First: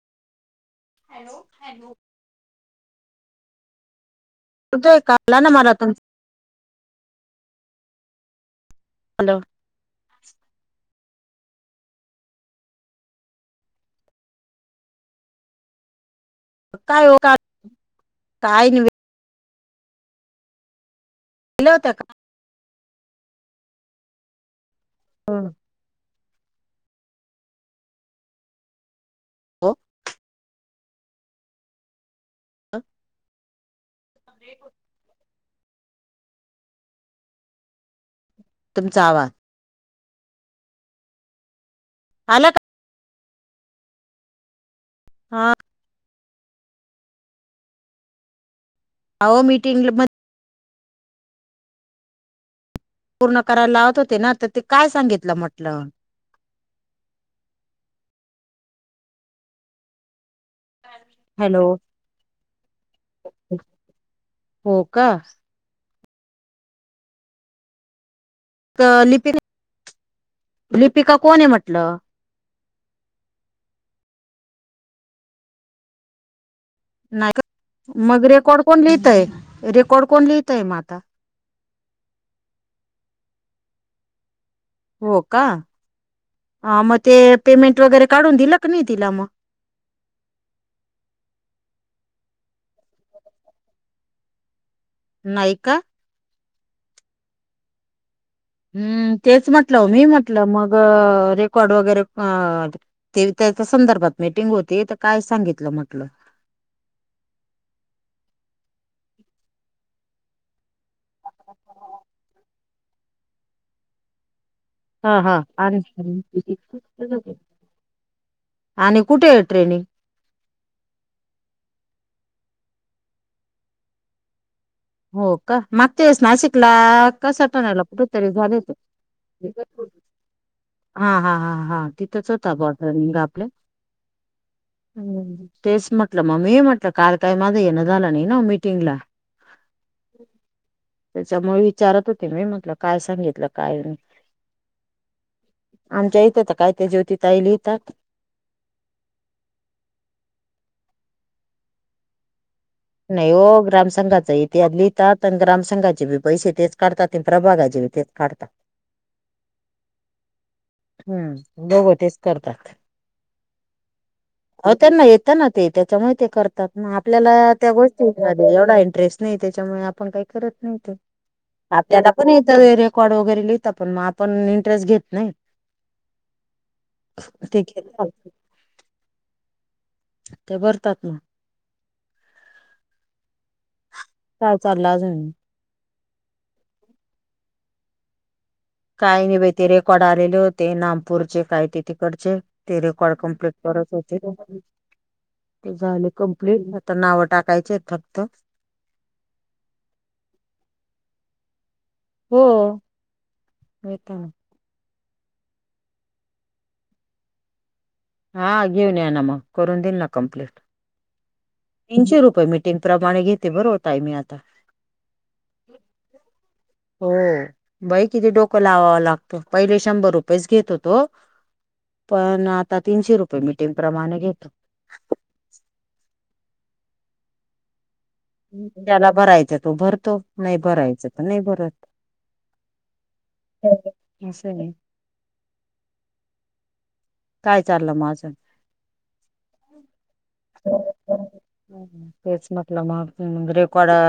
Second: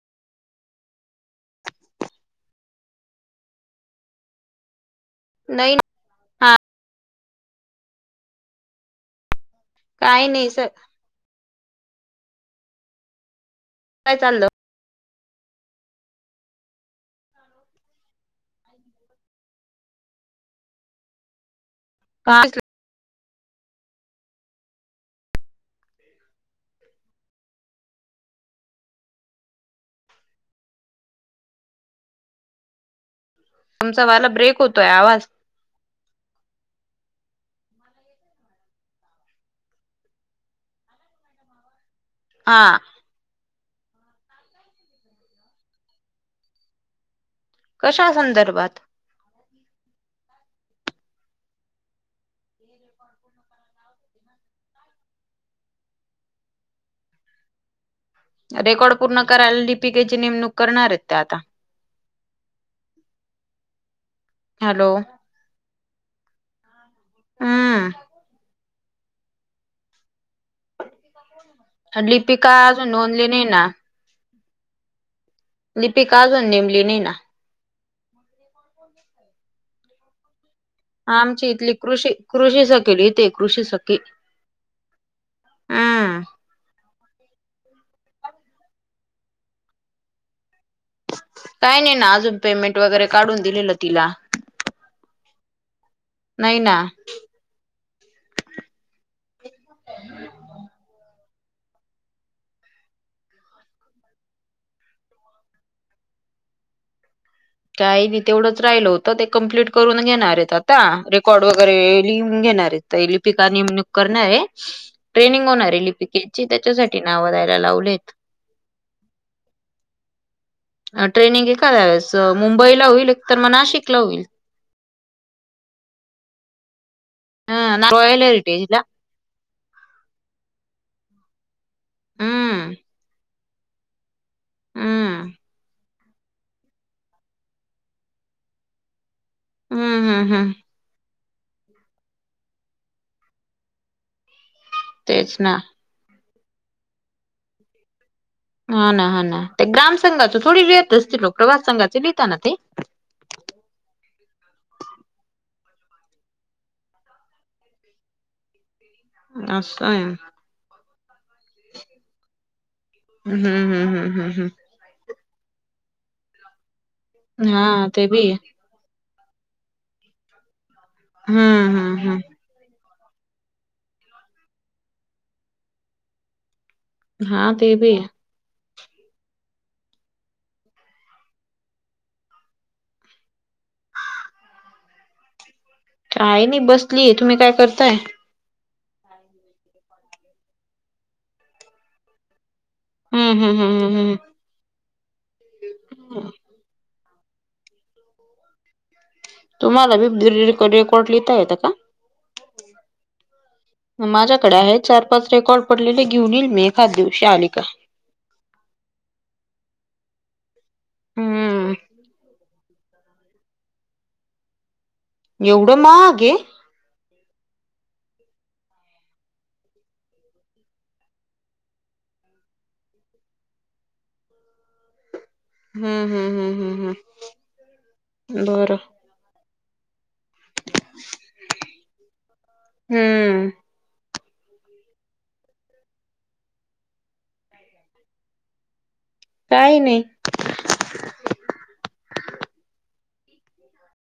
Hello hello नाही [inaudible] हा hello काही नाही स काय चाललं काय हो का काय गेलावता का काल हा हो आमचा वाला ब्रेक होतोय आवाज तुमचा आवााज आला का ह हा कशा संदर्भात आओ मीटिंगमध्ये पूर्ण करायला लावत होते ना, तर ते काय सांगितलं म्हटलं रेकॉर्ड पूर्ण करायला लिपिकेची नेमणू हॅलो हो हॅलो हम्म लिपिक, लिपिका कोण आहे म्हटलं? लिपिका अजून नोंदली नाही ना लिपिका अजून नेमली नाही. ना मग रेकॉर्ड कोण लिहितय रेकॉर्ड कोण लिहित आहे मग आता आमची इथली कृषी कृषी सकली तेे कृषी सखी हो का हम्म मग ते पेमेंट वगैरे काढून दिलं क नाही तिला मग? काही नाही ना अजून पेमेंट वगैरे काढून दिलेलं तिला नाय का नाही ना हम्म तेच म्हटलं मी म्हटलं मग रे कॉर्ड वगैरे ते त्याच्या संदर्भात मीटिंग होती तर काय सांगितलं म्हटलं काही नाही तेवढंच राहिल होतं ते कंप्लिट करून घेणार आहेत आता रेकॉर्ड वगैरे लिहून घेणार आहेत तर लिपिका नेमणूक करणार आहे हा हा. ट्रेनिंग आणि होणारे लिपिकेची त्याच्यासाठी नाव द्यायला लावलेत आणि कुठे आहे ट्रेनिंग ट्रेनिंग एखाद्याव्यास मुंबईला होईल तर मग नाशिकला होईल हो का मागच्या वेळेस नाशिकला कसा ह ठाण्याला रॉयल कुठेतरी झाले ते हेरिटेजला हा हा हा हा तिथंच होता हम्म बॉट रनिंग आपल्या हम् हम्म तेच म्हटलं म मी म्हंटलं काल काय माझं येणं झालं नाही ना मीटिंगला हम् हम् हम् त्याच्यामुळे विचारत होते मी म्हटलं काय सांगितलं काय नाही तेच ना आमच्या इथं तर काय ते ज्योती ताई लिहीतात हा ना हा ना ते ग्राम संघाची थोडी लिहीत असतील लोक वाचनाचे संघाचे लिहिताना ते नाही हो ग्रामसंघचा इ ते लिहात आणि ग्रामसंघाचे बी पैसे तेच काढतात ते प्रभागाचे बी तेच काढतात असं हाय हम्म दोघं तेच करतात हम्म हम्म हम्म हम्म हो त्यांना येतं ना ते त्याच्यामुळे ते करतात म आपल्याला हम्म त्या हा ते गोष्टी बी आहे. एवढा इंटरेस्ट नाही त्याच्यामुळे आपण काही करत नाही ते हम्म हम्म आपल्याला पण हम्म रेकॉर्ड वगैरे लिहता पण मग आपण इंटरेस्ट घेत नाही हा ठीक ते आहे बी चालतं त्या भरतात ना काय चालं अजून आहे नाही बसलीये तुम्ही काय करताय काय नाही बाई ते रेकॉर्ड आलेले होते नामपूरचे काय ते तिकडचे ते रेकॉर्ड हम्म कमप्लीट हम्म हम्म करत हम्म हम्म. होते ते झाले कंप्लिट आता नाव टाकायचे आहेत फक्त तुम्हाला बी रेकॉर्ट लिहिता येत का हो येत ना माझ्याकडे आहे चार पाच रेकॉर्ड पडलेले घेऊन येईल मी एखाद दिवशी आली का हा घेऊन या ना मग करून देईल ना कंप्लिट हम्म तीनशे रुपये मी टिंग प्रमाणे घेते बरं होत आहे मी आता एवढं महाग आहे हो बाई किती डोकं लावावं लागतं पहिले शंभर रुपयेच घेत होतो पण आता तीनशे रुपये मिटिंग प्रमाणे घेतो हम्म हम्म हम्म हम्म हम ज्याला भरायचं तो भरतो नाही भरायचं तो नाही भरत हम्म असं आहे काय चाललं म अजून काय नाही तेच म्हंटलं रेकॉर्ड